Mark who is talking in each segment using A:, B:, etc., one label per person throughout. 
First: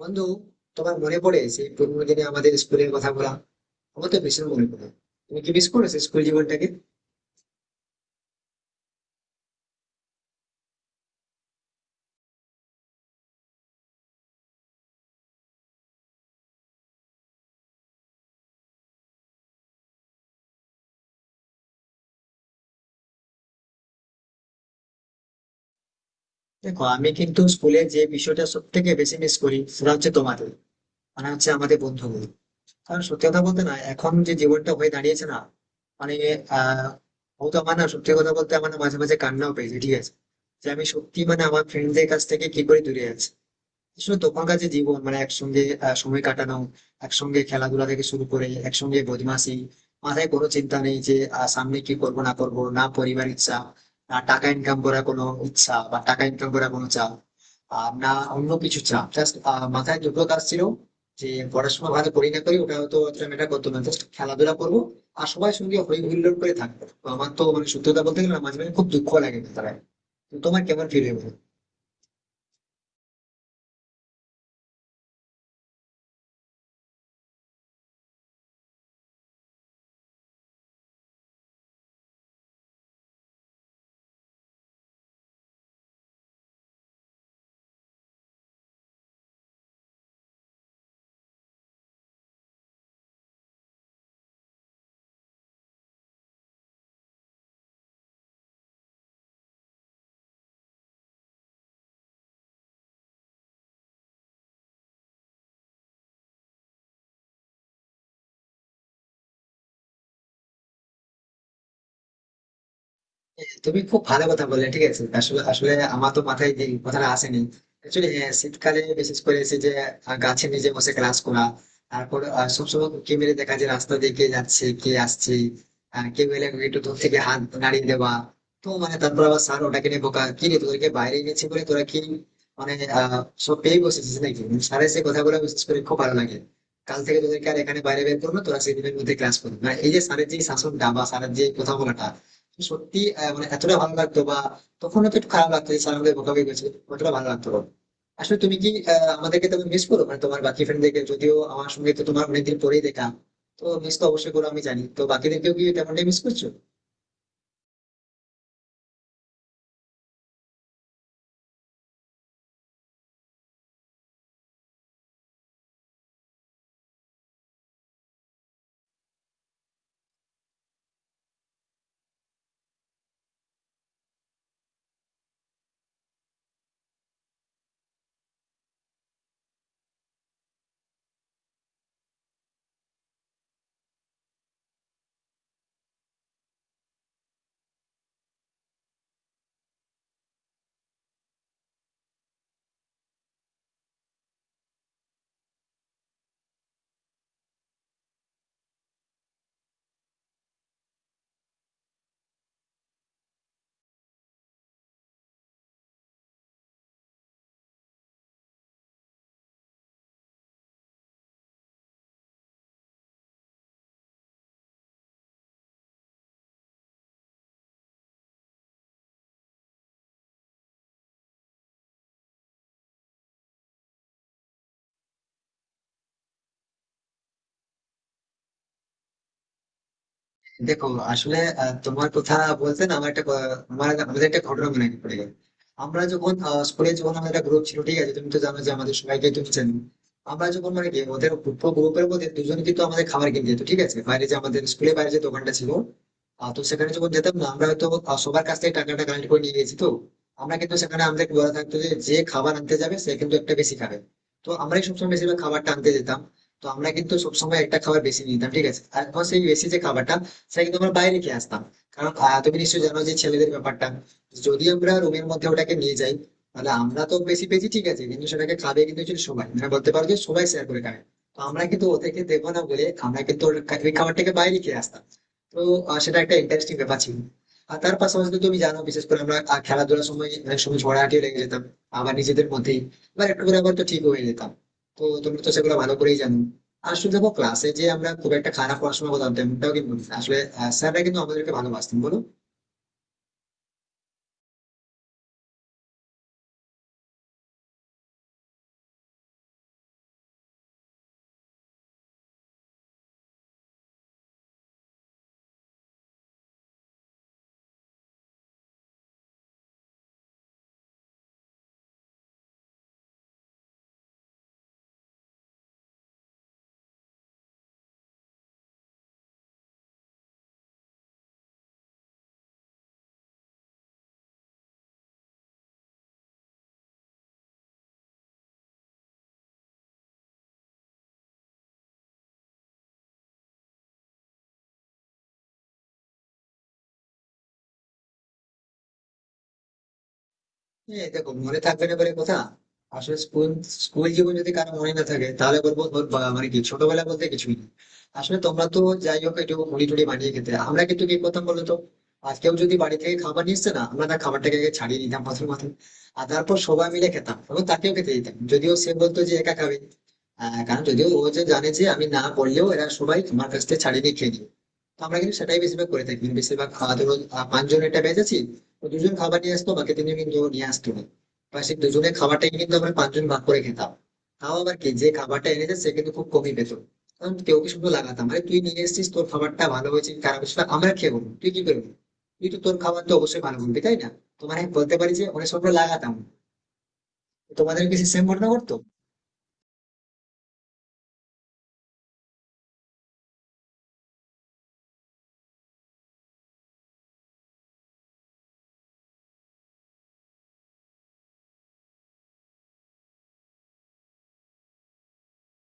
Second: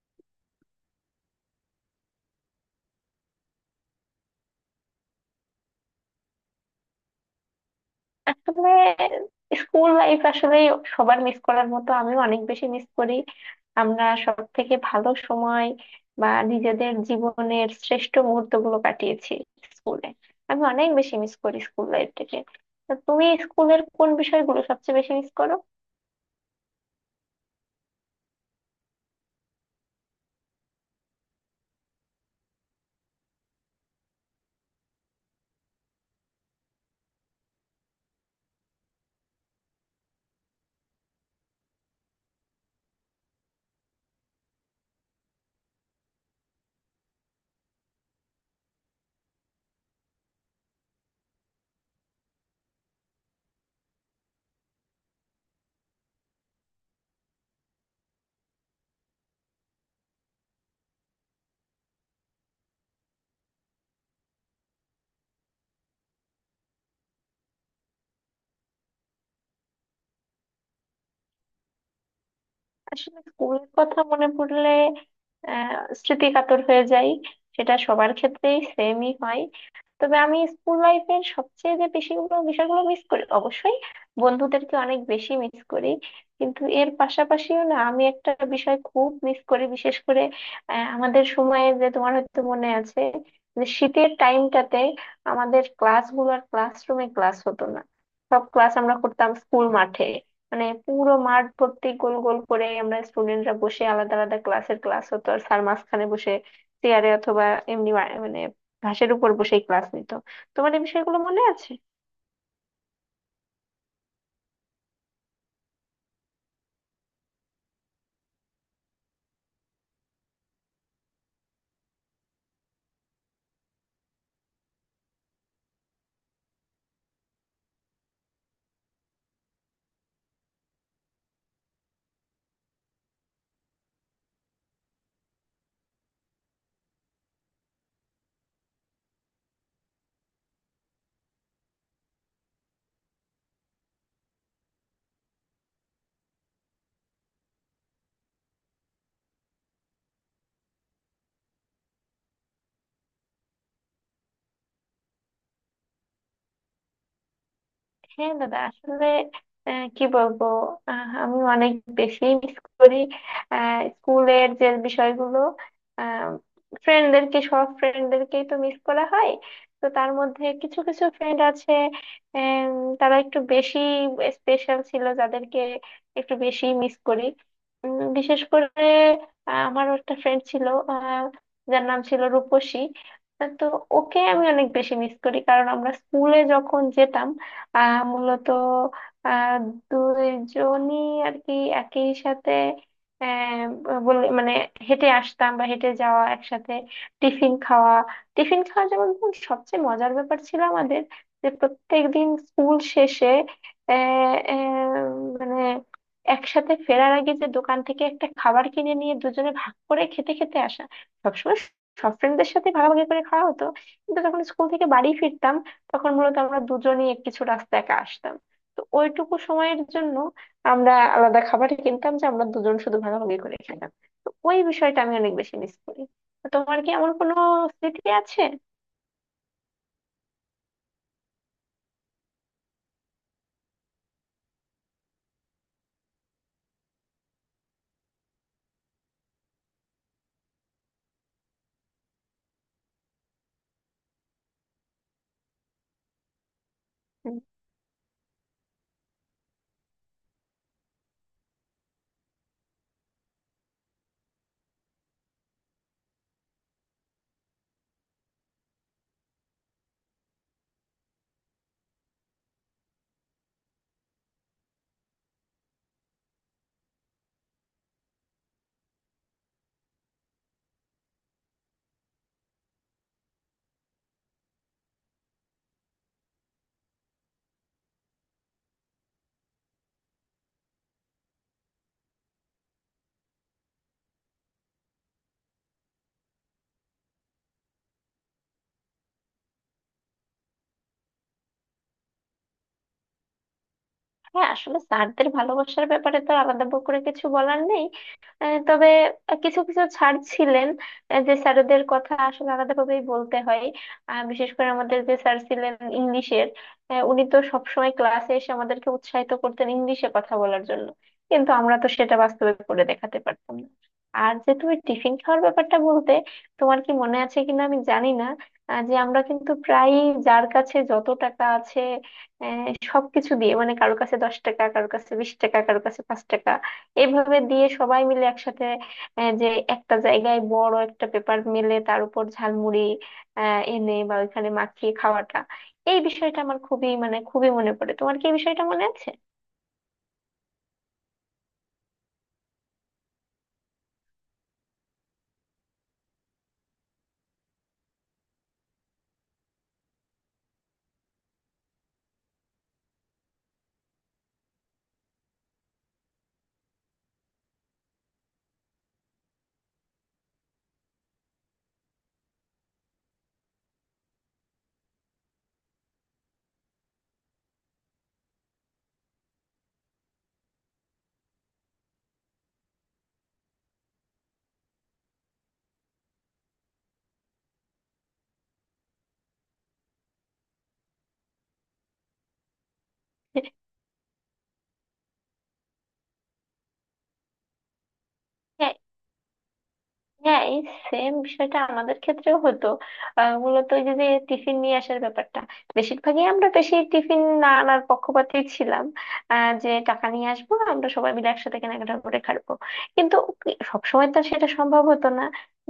A: বন্ধু, তোমার মনে পড়ে সেই পুরোনো দিনে আমাদের স্কুলের কথা বলা? আমার তো ভীষণ মনে পড়ে। তুমি কি মিস করো সেই স্কুল জীবনটাকে?
B: আসলে স্কুল লাইফ আসলে সবার মিস করার মতো আমিও অনেক বেশি মিস করি। আমরা সব থেকে ভালো সময় বা নিজেদের জীবনের শ্রেষ্ঠ মুহূর্তগুলো কাটিয়েছি স্কুলে। আমি অনেক বেশি মিস করি স্কুল লাইফটাকে। তা তুমি স্কুলের কোন বিষয়গুলো সবচেয়ে বেশি মিস করো?
A: দেখো, আমি কিন্তু স্কুলে যে বিষয়টা সব থেকে বেশি মিস করি, সেটা হচ্ছে তোমাদের, মানে হচ্ছে আমাদের বন্ধুগুলো। কারণ সত্যি কথা বলতে না, এখন যে জীবনটা হয়ে দাঁড়িয়েছে না, মানে আহ হয়তো আমার না, সত্যি কথা বলতে আমার না, মাঝে মাঝে কান্নাও পেয়েছে। ঠিক আছে, যে আমি সত্যি, মানে আমার ফ্রেন্ডদের কাছ থেকে কি করে দূরে আছি। আসলে তখনকার যে জীবন, মানে একসঙ্গে সময় কাটানো, একসঙ্গে খেলাধুলা থেকে শুরু করে একসঙ্গে বদমাশি। মাথায় কোনো চিন্তা নেই যে সামনে কি করব না করব, না পরিবার ইচ্ছা, না টাকা ইনকাম করার কোনো ইচ্ছা বা টাকা ইনকাম করার কোনো চাপ, আর না অন্য কিছু চাপ। জাস্ট মাথায় দুটো কাজ ছিল, যে পড়াশোনা ভালো করি না করি, ওটা হয়তো অতটা ম্যাটার করতো না, জাস্ট খেলাধুলা করবো আর সবাই সঙ্গে হই হুল্লোড় করে থাকবো। তো আমার তো, মানে সত্যতা বলতে গেলে না, মাঝে মাঝে খুব দুঃখ লাগে। তারা, তোমার কেমন ফিল হয়?
B: আসলে স্কুলের কথা মনে পড়লে স্মৃতি কাতর হয়ে যায়। সেটা সবার ক্ষেত্রেই সেমই হয়। তবে আমি স্কুল লাইফের সবচেয়ে যে বেশিগুলো বিষয়গুলো মিস করি অবশ্যই বন্ধুদেরকে অনেক বেশি মিস করি। কিন্তু এর পাশাপাশিও না আমি একটা বিষয় খুব মিস করি বিশেষ করে, আমাদের সময়ে যে তোমার হয়তো মনে আছে যে শীতের টাইমটাতে আমাদের ক্লাসগুলো আর ক্লাসরুমে ক্লাস হতো না। সব ক্লাস আমরা করতাম স্কুল মাঠে। মানে পুরো মাঠ ভর্তি গোল গোল করে আমরা স্টুডেন্টরা বসে আলাদা আলাদা ক্লাসের ক্লাস হতো আর স্যার মাঝখানে বসে চেয়ারে অথবা এমনি মানে ঘাসের উপর বসেই ক্লাস নিত। তোমার এই বিষয়গুলো মনে আছে?
A: তুমি খুব ভালো কথা বললে। ঠিক আছে, আসলে আসলে আমার তো মাথায় যে কথাটা আসেনি। অ্যাকচুয়ালি শীতকালে বিশেষ করে এসে যে গাছের নিচে বসে ক্লাস করা। তারপর সবসময় উঁকি মেরে দেখা যে রাস্তা দিয়ে কে যাচ্ছে কে আসছে। কেউ এলে একটু দূর থেকে হাত নাড়িয়ে দেওয়া। তো মানে তারপর আবার স্যার ওটাকে নিয়ে বোকা, কি রে তোদেরকে বাইরে গেছি বলে তোরা কি মানে আহ সব পেয়ে বসেছিস নাকি? স্যারের সে কথাগুলো বিশেষ করে খুব ভালো লাগে। কাল থেকে তোদেরকে আর এখানে বাইরে বের করবো, তোরা সেদিনের মধ্যে ক্লাস করবি। মানে এই যে স্যারের যে শাসনটা বা স্যারের যে কথা বলাটা, সত্যি মানে এতটা ভালো লাগতো বা তখন তো একটু খারাপ লাগতো যে স্যার আমাদের বকাবকি করেছে, অতটা ভালো লাগতো না। আসলে তুমি কি আমাদেরকে তুমি মিস করো, মানে তোমার বাকি ফ্রেন্ডদেরকে? যদিও আমার সঙ্গে তো তোমার অনেকদিন পরেই দেখা। তো মিস তো অবশ্যই করো আমি জানি, তো বাকিদেরকেও কি তেমনটাই মিস করছো?
B: হ্যাঁ দাদা, আসলে কি বলবো। আমি অনেক বেশি মিস করি স্কুলের যে বিষয়গুলো, ফ্রেন্ডদেরকে সব ফ্রেন্ডদেরকেই তো মিস করা হয়। তো তার মধ্যে কিছু কিছু ফ্রেন্ড আছে আম, তারা একটু বেশি স্পেশাল ছিল, যাদেরকে একটু বেশি মিস করি। বিশেষ করে আমার একটা ফ্রেন্ড ছিল, আহ, যার নাম ছিল রূপসী। তো ওকে আমি অনেক বেশি মিস করি কারণ আমরা স্কুলে যখন যেতাম, মূলত আহ দুইজনই আর কি একই সাথে আহ, বলে মানে হেঁটে আসতাম বা হেঁটে যাওয়া একসাথে, টিফিন খাওয়া। টিফিন খাওয়া যেমন ধরুন সবচেয়ে মজার ব্যাপার ছিল আমাদের, যে প্রত্যেকদিন স্কুল শেষে আহ, আহ, মানে একসাথে ফেরার আগে যে দোকান থেকে একটা খাবার কিনে নিয়ে দুজনে ভাগ করে খেতে খেতে আসা। সবসময় সব ফ্রেন্ডদের সাথে ভাগাভাগি করে খাওয়া হতো, কিন্তু যখন স্কুল থেকে বাড়ি ফিরতাম তখন মূলত আমরা দুজনেই কিছু রাস্তা একা আসতাম। তো ওইটুকু সময়ের জন্য আমরা আলাদা খাবার কিনতাম, যে আমরা দুজন শুধু ভাগাভাগি করে খেতাম। তো ওই বিষয়টা আমি অনেক বেশি মিস করি। তো তোমার কি এমন কোনো স্মৃতি আছে?
A: দেখো, আসলে তোমার কথা বলতে না, আমার একটা আমার আমাদের একটা ঘটনা মনে পড়ে গেল। আমরা যখন স্কুলে যখন আমাদের একটা গ্রুপ ছিল, ঠিক আছে, তুমি তো জানো যে আমাদের সবাইকে তুমি চেনো। আমরা যখন মানে কি ওদের গ্রুপের মধ্যে দুজন কিন্তু আমাদের খাবার কিনতে যেত, ঠিক আছে, বাইরে যে আমাদের স্কুলের বাইরে যে দোকানটা ছিল। তো সেখানে যখন যেতাম
B: হুম।
A: না, আমরা হয়তো সবার কাছ থেকে টাকাটা কালেক্ট করে নিয়ে গেছি তো। আমরা কিন্তু সেখানে আমাদের বলা থাকতো যে, যে খাবার আনতে যাবে সে কিন্তু একটা বেশি খাবে। তো আমরাই সবসময় বেশিরভাগ খাবারটা আনতে যেতাম। তো আমরা কিন্তু সবসময় একটা খাবার বেশি নিয়ে নিতাম, ঠিক আছে। আর এখন সেই বেশি যে খাবারটা, সেটা কিন্তু আমরা বাইরে খেয়ে আসতাম। কারণ তুমি নিশ্চয়ই জানো যে ছেলেদের ব্যাপারটা, যদি আমরা রুমের মধ্যে ওটাকে নিয়ে যাই, তাহলে আমরা তো বেশি পেয়েছি ঠিক আছে, কিন্তু সেটাকে খাবে কিন্তু actually সবাই, মানে বলতে পারো যে সবাই শেয়ার করে খায়। তো আমরা কিন্তু ওদেরকে দেবো না বলে আমরা কিন্তু ওই খাবারটাকে বাইরে খেয়ে আসতাম। তো সেটা একটা ইন্টারেস্টিং ব্যাপার ছিল। আর তার পাশাপাশি তো তুমি জানো, বিশেষ করে আমরা খেলাধুলার সময় অনেক সময় ঝগড়াঝাটিও লেগে যেতাম আবার নিজেদের মধ্যেই। এবার একটু করে আবার তো ঠিক হয়ে যেতাম। তো তোমরা তো সেগুলো ভালো করেই জানো। আসলে দেখো ক্লাসে যে আমরা খুব একটা খারাপ পড়াশোনা করতাম তেমনটাও কিন্তু না। আসলে স্যাররা কিন্তু আমাদেরকে ভালোবাসতেন, বলো?
B: হ্যাঁ, আসলে স্যারদের ভালোবাসার ব্যাপারে তো আর আলাদা করে কিছু বলার নেই। তবে কিছু কিছু স্যার ছিলেন যে স্যারদের কথা আসলে আলাদাভাবেই বলতে হয়। বিশেষ করে আমাদের যে স্যার ছিলেন ইংলিশের, উনি তো সবসময় ক্লাসে এসে আমাদেরকে উৎসাহিত করতেন ইংলিশে কথা বলার জন্য, কিন্তু আমরা তো সেটা বাস্তবে করে দেখাতে পারতাম না। আর যে তুমি টিফিন খাওয়ার ব্যাপারটা বলতে, তোমার কি মনে আছে কিনা আমি জানি না। যে আমরা কিন্তু প্রায়ই যার কাছে যত টাকা আছে সবকিছু দিয়ে মানে কারো কাছে 10 টাকা, কারো কাছে 20 টাকা, কারো কাছে 5 টাকা, এভাবে দিয়ে সবাই মিলে একসাথে যে একটা জায়গায় বড় একটা পেপার মেলে তার উপর ঝালমুড়ি এনে বা ওইখানে মাখিয়ে খাওয়াটা। এই বিষয়টা আমার খুবই, মানে খুবই মনে পড়ে। তোমার কি এই বিষয়টা মনে আছে?
A: হ্যাঁ দেখো, মনে থাকবে না বলে কথা। আসলে স্কুল স্কুল জীবন যদি কারো মনে না থাকে, তাহলে বলবো মানে কি, ছোটবেলা বলতে কিছুই নেই। আসলে তোমরা তো, যাই হোক, একটু মুড়ি টুড়ি বানিয়ে খেতে আমরা কিন্তু কি করতাম বলো তো? আজকেও যদি বাড়ি থেকে খাবার নিয়ে এসছে না, আমরা তার খাবারটাকে আগে ছাড়িয়ে নিতাম পাথর মাথায়। আর তারপর সবাই মিলে খেতাম এবং তাকেও খেতে দিতাম, যদিও সে বলতো যে একা খাবে। কারণ যদিও ও যে জানে যে আমি না বললেও এরা সবাই আমার কাছ থেকে ছাড়িয়ে নিয়ে খেয়ে নিবে। তো আমরা কিন্তু সেটাই বেশিরভাগ করে থাকি। বেশিরভাগ ধরো পাঁচজন একটা ব্যাচ আছি। তো দুজন খাবার নিয়ে আসতো, বাকি তিনজন কিন্তু নিয়ে আসতো না, বা সেই দুজনের খাবারটাই কিন্তু আমরা পাঁচজন ভাগ করে খেতাম। তাও আবার কি, যে খাবারটা এনেছে সে কিন্তু খুব কমই পেত। কারণ কেউ কি শুধু লাগাতাম, আরে তুই নিয়ে এসেছিস তোর খাবারটা ভালো হয়েছে খারাপ হয়েছে, আমরা খেয়ে বলবো, তুই কি করবি? তুই তো তোর খাবার তো অবশ্যই ভালো বলবি, তাই না? তোমার, আমি বলতে পারি যে অনেক সময় আমরা লাগাতাম। তোমাদের কি সেম ঘটনা
B: হ্যাঁ,
A: করতো?
B: হ্যাঁ, এই সেম বিষয়টা আমাদের ক্ষেত্রেও হতো। মূলত ওই যে যে টিফিন নিয়ে আসার ব্যাপারটা বেশিরভাগই আমরা বেশি টিফিন না আনার পক্ষপাতী ছিলাম। যে টাকা নিয়ে আসবো আমরা সবাই মিলে একসাথে কেনাকাটা করে খাবো, কিন্তু সবসময় তো আর সেটা সম্ভব হতো না,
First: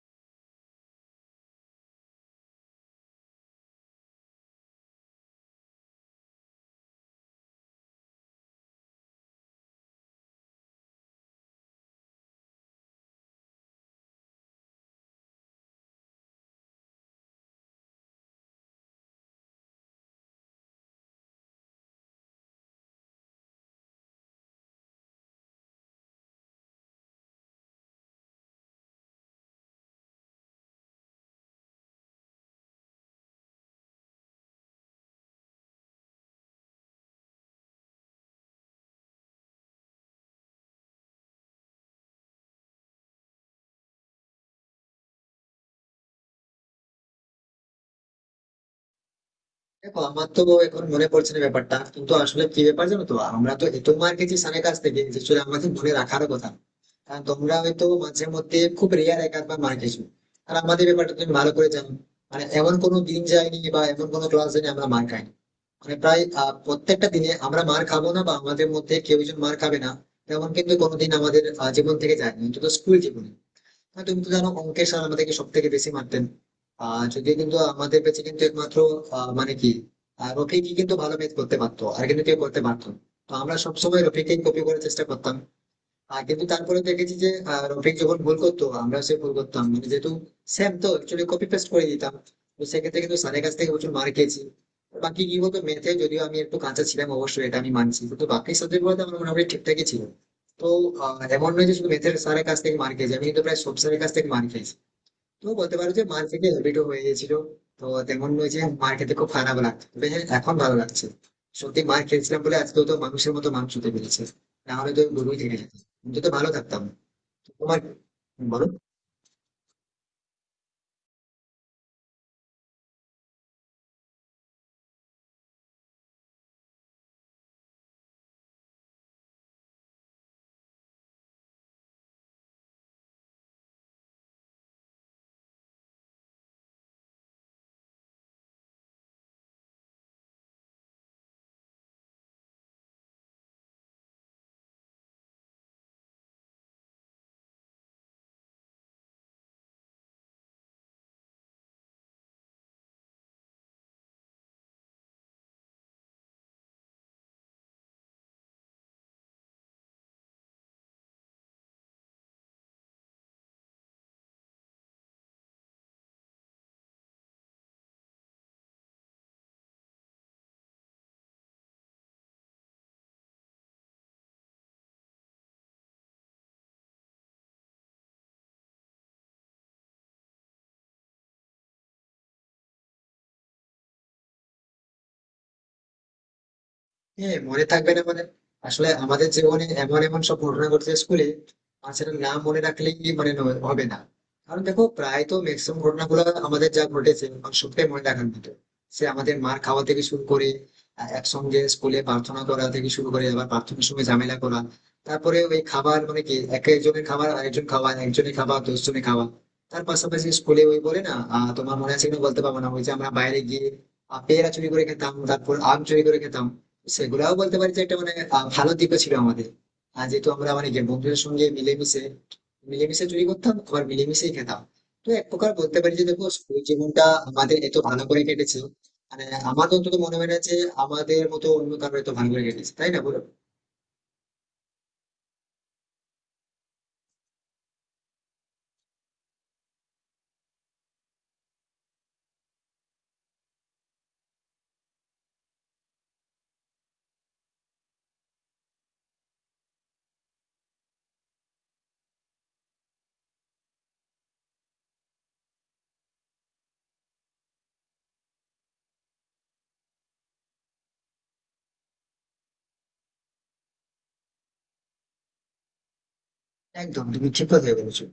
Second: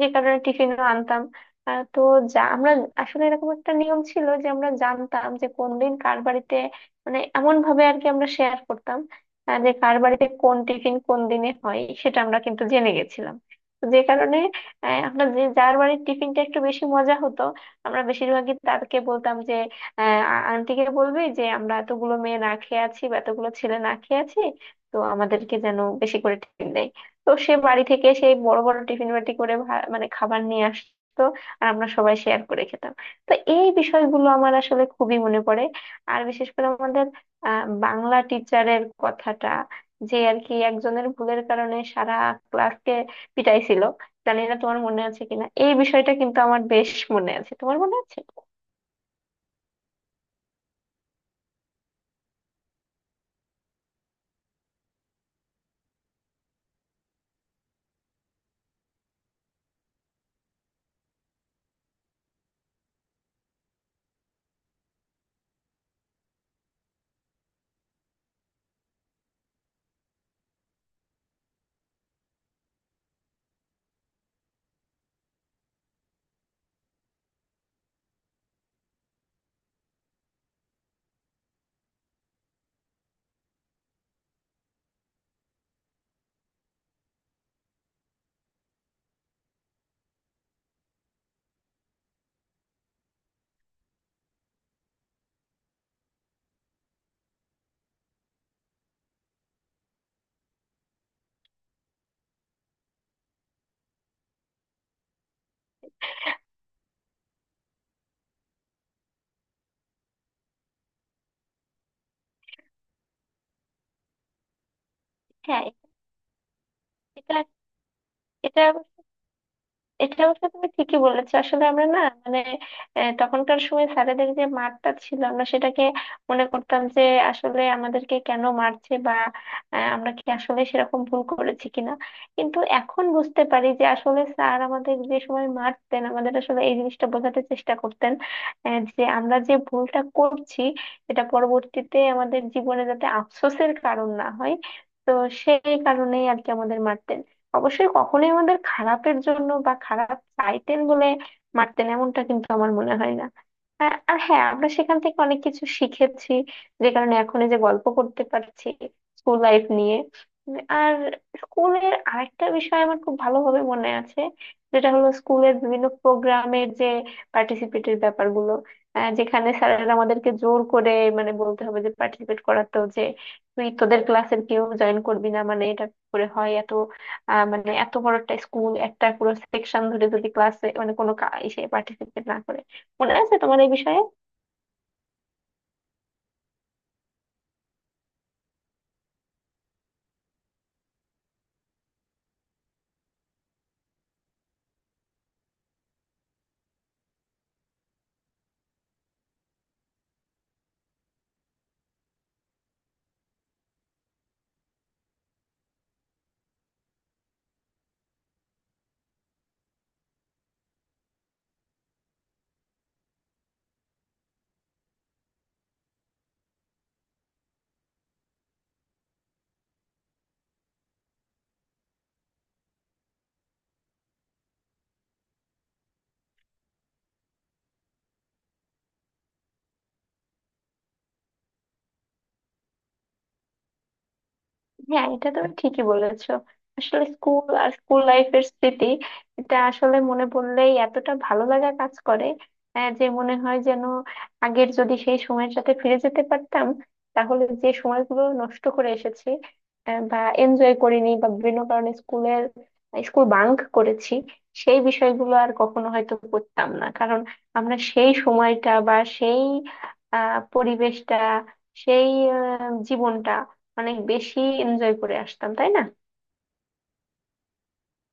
B: যে কারণে টিফিনও আনতাম। আহ, তো যা আমরা আসলে এরকম একটা নিয়ম ছিল যে আমরা জানতাম যে কোন দিন কার বাড়িতে, মানে এমন ভাবে আর কি আমরা শেয়ার করতাম। যে কার বাড়িতে কোন টিফিন কোন দিনে হয় সেটা আমরা কিন্তু জেনে গেছিলাম। তো যে কারণে আমরা যে যার বাড়ির টিফিনটা একটু বেশি মজা হতো আমরা বেশিরভাগই তাকে বলতাম যে আন্টিকে বলবি যে আমরা এতগুলো মেয়ে না খেয়ে আছি বা এতগুলো ছেলে না খেয়ে আছি, তো আমাদেরকে যেন বেশি করে টিফিন দেয়। তো সে বাড়ি থেকে সেই বড় বড় টিফিন বাটি করে মানে খাবার নিয়ে আসতো আর আমরা সবাই শেয়ার করে খেতাম। তো এই বিষয়গুলো আমার আসলে খুবই মনে পড়ে। আর বিশেষ করে আমাদের বাংলা টিচারের কথাটা, যে আর কি একজনের ভুলের কারণে সারা ক্লাসকে পিটাইছিল। জানি না তোমার মনে আছে কিনা এই বিষয়টা, কিন্তু আমার বেশ মনে আছে। তোমার মনে আছে?
A: দেখো, আমার তো এখন মনে পড়ছে না ব্যাপারটা, কিন্তু আসলে কি ব্যাপার জানো, তো আমরা তো এত মার খেয়েছি স্যারের কাছ থেকে যে আসলে আমাদের মনে রাখার কথা না। কারণ তোমরা হয়তো মাঝে মধ্যে খুব রেয়ার, এক আধবার মার খেয়েছো। আর আমাদের ব্যাপারটা তুমি ভালো করে জানো, মানে এমন কোনো দিন যায়নি বা এমন কোনো ক্লাস যায়নি আমরা মার খাইনি। মানে প্রায় প্রত্যেকটা দিনে আমরা মার খাবো না বা আমাদের মধ্যে কেউ একজন মার খাবে না, তেমন কিন্তু কোনোদিন আমাদের জীবন থেকে যায়নি, অন্তত স্কুল জীবনে। হ্যাঁ তুমি তো জানো, অঙ্কে স্যার আমাদেরকে সব থেকে বেশি মারতেন। যদিও কিন্তু আমাদের কাছে কিন্তু একমাত্র মানে কি রফিকই কিন্তু ভালো ম্যাথ করতে পারতো, আর কিন্তু কেউ করতে পারতো না। তো আমরা সবসময় রফিককে কপি করার চেষ্টা করতাম। কিন্তু তারপরে দেখেছি যে রফিক যখন ভুল করতো আমরাও সে ভুল করতাম, মানে যেহেতু সেম, তো একচুয়ালি কপি পেস্ট করে দিতাম। তো সেক্ষেত্রে কিন্তু স্যারের কাছ থেকে প্রচুর মার খেয়েছি। বাকি কি বলতো, ম্যাথে যদিও আমি একটু কাঁচা ছিলাম, অবশ্যই এটা আমি মানছি, কিন্তু বাকি সাবজেক্ট গুলোতে আমার মোটামুটি ঠিকঠাকই ছিল। তো এমন নয় যে শুধু ম্যাথের স্যারের কাছ থেকে মার খেয়েছি, আমি কিন্তু প্রায় সব স্যারের কাছ থেকে মার খেয়েছি। তো বলতে পারো যে মার থেকে হ্যাবিটও হয়ে গেছিল। তো তেমন নয় যে মার খেতে খুব খারাপ লাগতো, তবে হ্যাঁ এখন ভালো লাগছে। সত্যি মার খেয়েছিলাম বলে আজকে তো মানুষের মতো মাংস হতে পেরেছে, না হলে তো গরুই থেকে
B: হ্যাঁ,
A: যেত। কিন্তু তো ভালো থাকতাম।
B: এটা
A: তোমার,
B: এটা
A: বলো।
B: এটা অবশ্য তুমি ঠিকই বলেছো। আসলে আমরা না মানে তখনকার সময় স্যারেদের যে মারটা ছিল আমরা সেটাকে মনে করতাম যে আসলে আমাদেরকে কেন মারছে বা আমরা কি আসলে সেরকম ভুল করেছি কিনা। কিন্তু এখন বুঝতে পারি যে আসলে স্যার আমাদের যে সময় মারতেন আমাদের আসলে এই জিনিসটা বোঝাতে চেষ্টা করতেন, যে আমরা যে ভুলটা করছি এটা পরবর্তীতে আমাদের জীবনে যাতে আফসোসের কারণ না হয়। তো সেই কারণেই আর কি আমাদের মারতেন। অবশ্যই কখনোই আমাদের খারাপের জন্য বা খারাপ চাইতেন বলে মারতেন এমনটা কিন্তু আমার মনে হয় না। আর আর হ্যাঁ, আমরা সেখান থেকে অনেক কিছু শিখেছি, যে কারণে এখন এই যে গল্প করতে পারছি স্কুল লাইফ নিয়ে। আর স্কুলের আরেকটা বিষয় আমার খুব ভালোভাবে মনে আছে, যেটা হলো স্কুলের বিভিন্ন প্রোগ্রামের যে পার্টিসিপেটের ব্যাপারগুলো, যেখানে স্যারেরা আমাদেরকে জোর করে মানে বলতে হবে যে পার্টিসিপেট করাতো, যে তুই তোদের ক্লাসের কেউ জয়েন করবি না মানে এটা করে হয় এত মানে এত বড় একটা স্কুল একটা পুরো সেকশন ধরে যদি ক্লাসে মানে কোনো ইসে পার্টিসিপেট না করে। মনে আছে তোমার এই বিষয়ে?
A: হ্যাঁ মনে থাকবে না মানে? আসলে আমাদের জীবনে এমন এমন সব ঘটনা ঘটছে স্কুলে। আর সেটা না মনে রাখলেই মানে হবে না। কারণ দেখো প্রায় তো ম্যাক্সিমাম ঘটনাগুলো আমাদের যা ঘটেছে, মানে সবটাই মনে রাখার মতো। সে আমাদের মার খাওয়া থেকে শুরু করে, একসঙ্গে স্কুলে প্রার্থনা করা থেকে শুরু করে আবার প্রার্থনার সময় ঝামেলা করা। তারপরে ওই খাবার মানে কি, এক একজনের খাবার আরেকজন খাওয়া, একজনের খাবার দশজনের খাওয়া। তার পাশাপাশি স্কুলে ওই বলে না, তোমার মনে আছে কিনা বলতে পারবো না, ওই যে আমরা বাইরে গিয়ে পেয়ারা চুরি করে খেতাম তারপর আম চুরি করে খেতাম। সেগুলাও বলতে পারি যে একটা মানে ভালো দিকও ছিল আমাদের। আর যেহেতু আমরা মানে কি বন্ধুদের সঙ্গে মিলেমিশে, মিলেমিশে চুরি করতাম আবার মিলেমিশেই খেতাম। তো এক প্রকার বলতে পারি যে দেখো স্কুল জীবনটা আমাদের এত ভালো করে কেটেছে, মানে আমার তো অন্তত মনে হয় না যে আমাদের মতো অন্য কারো এত ভালো করে কেটেছে, তাই না, বলো?
B: হ্যাঁ, এটা তুমি ঠিকই বলেছো। আসলে স্কুল আর স্কুল লাইফের স্মৃতি এটা আসলে মনে পড়লেই এতটা ভালো লাগা কাজ করে, যে মনে হয় যেন আগের যদি সেই সময়ের সাথে ফিরে যেতে পারতাম তাহলে যে সময়গুলো নষ্ট করে এসেছি বা এনজয় করিনি বা বিভিন্ন কারণে স্কুলের স্কুল বাঙ্ক করেছি সেই বিষয়গুলো আর কখনো হয়তো করতাম না। কারণ আমরা সেই সময়টা বা সেই পরিবেশটা, সেই জীবনটা অনেক বেশি এনজয় করে আসতাম তাই না?
A: একদম তুমি ঠিক কথাই বলেছো।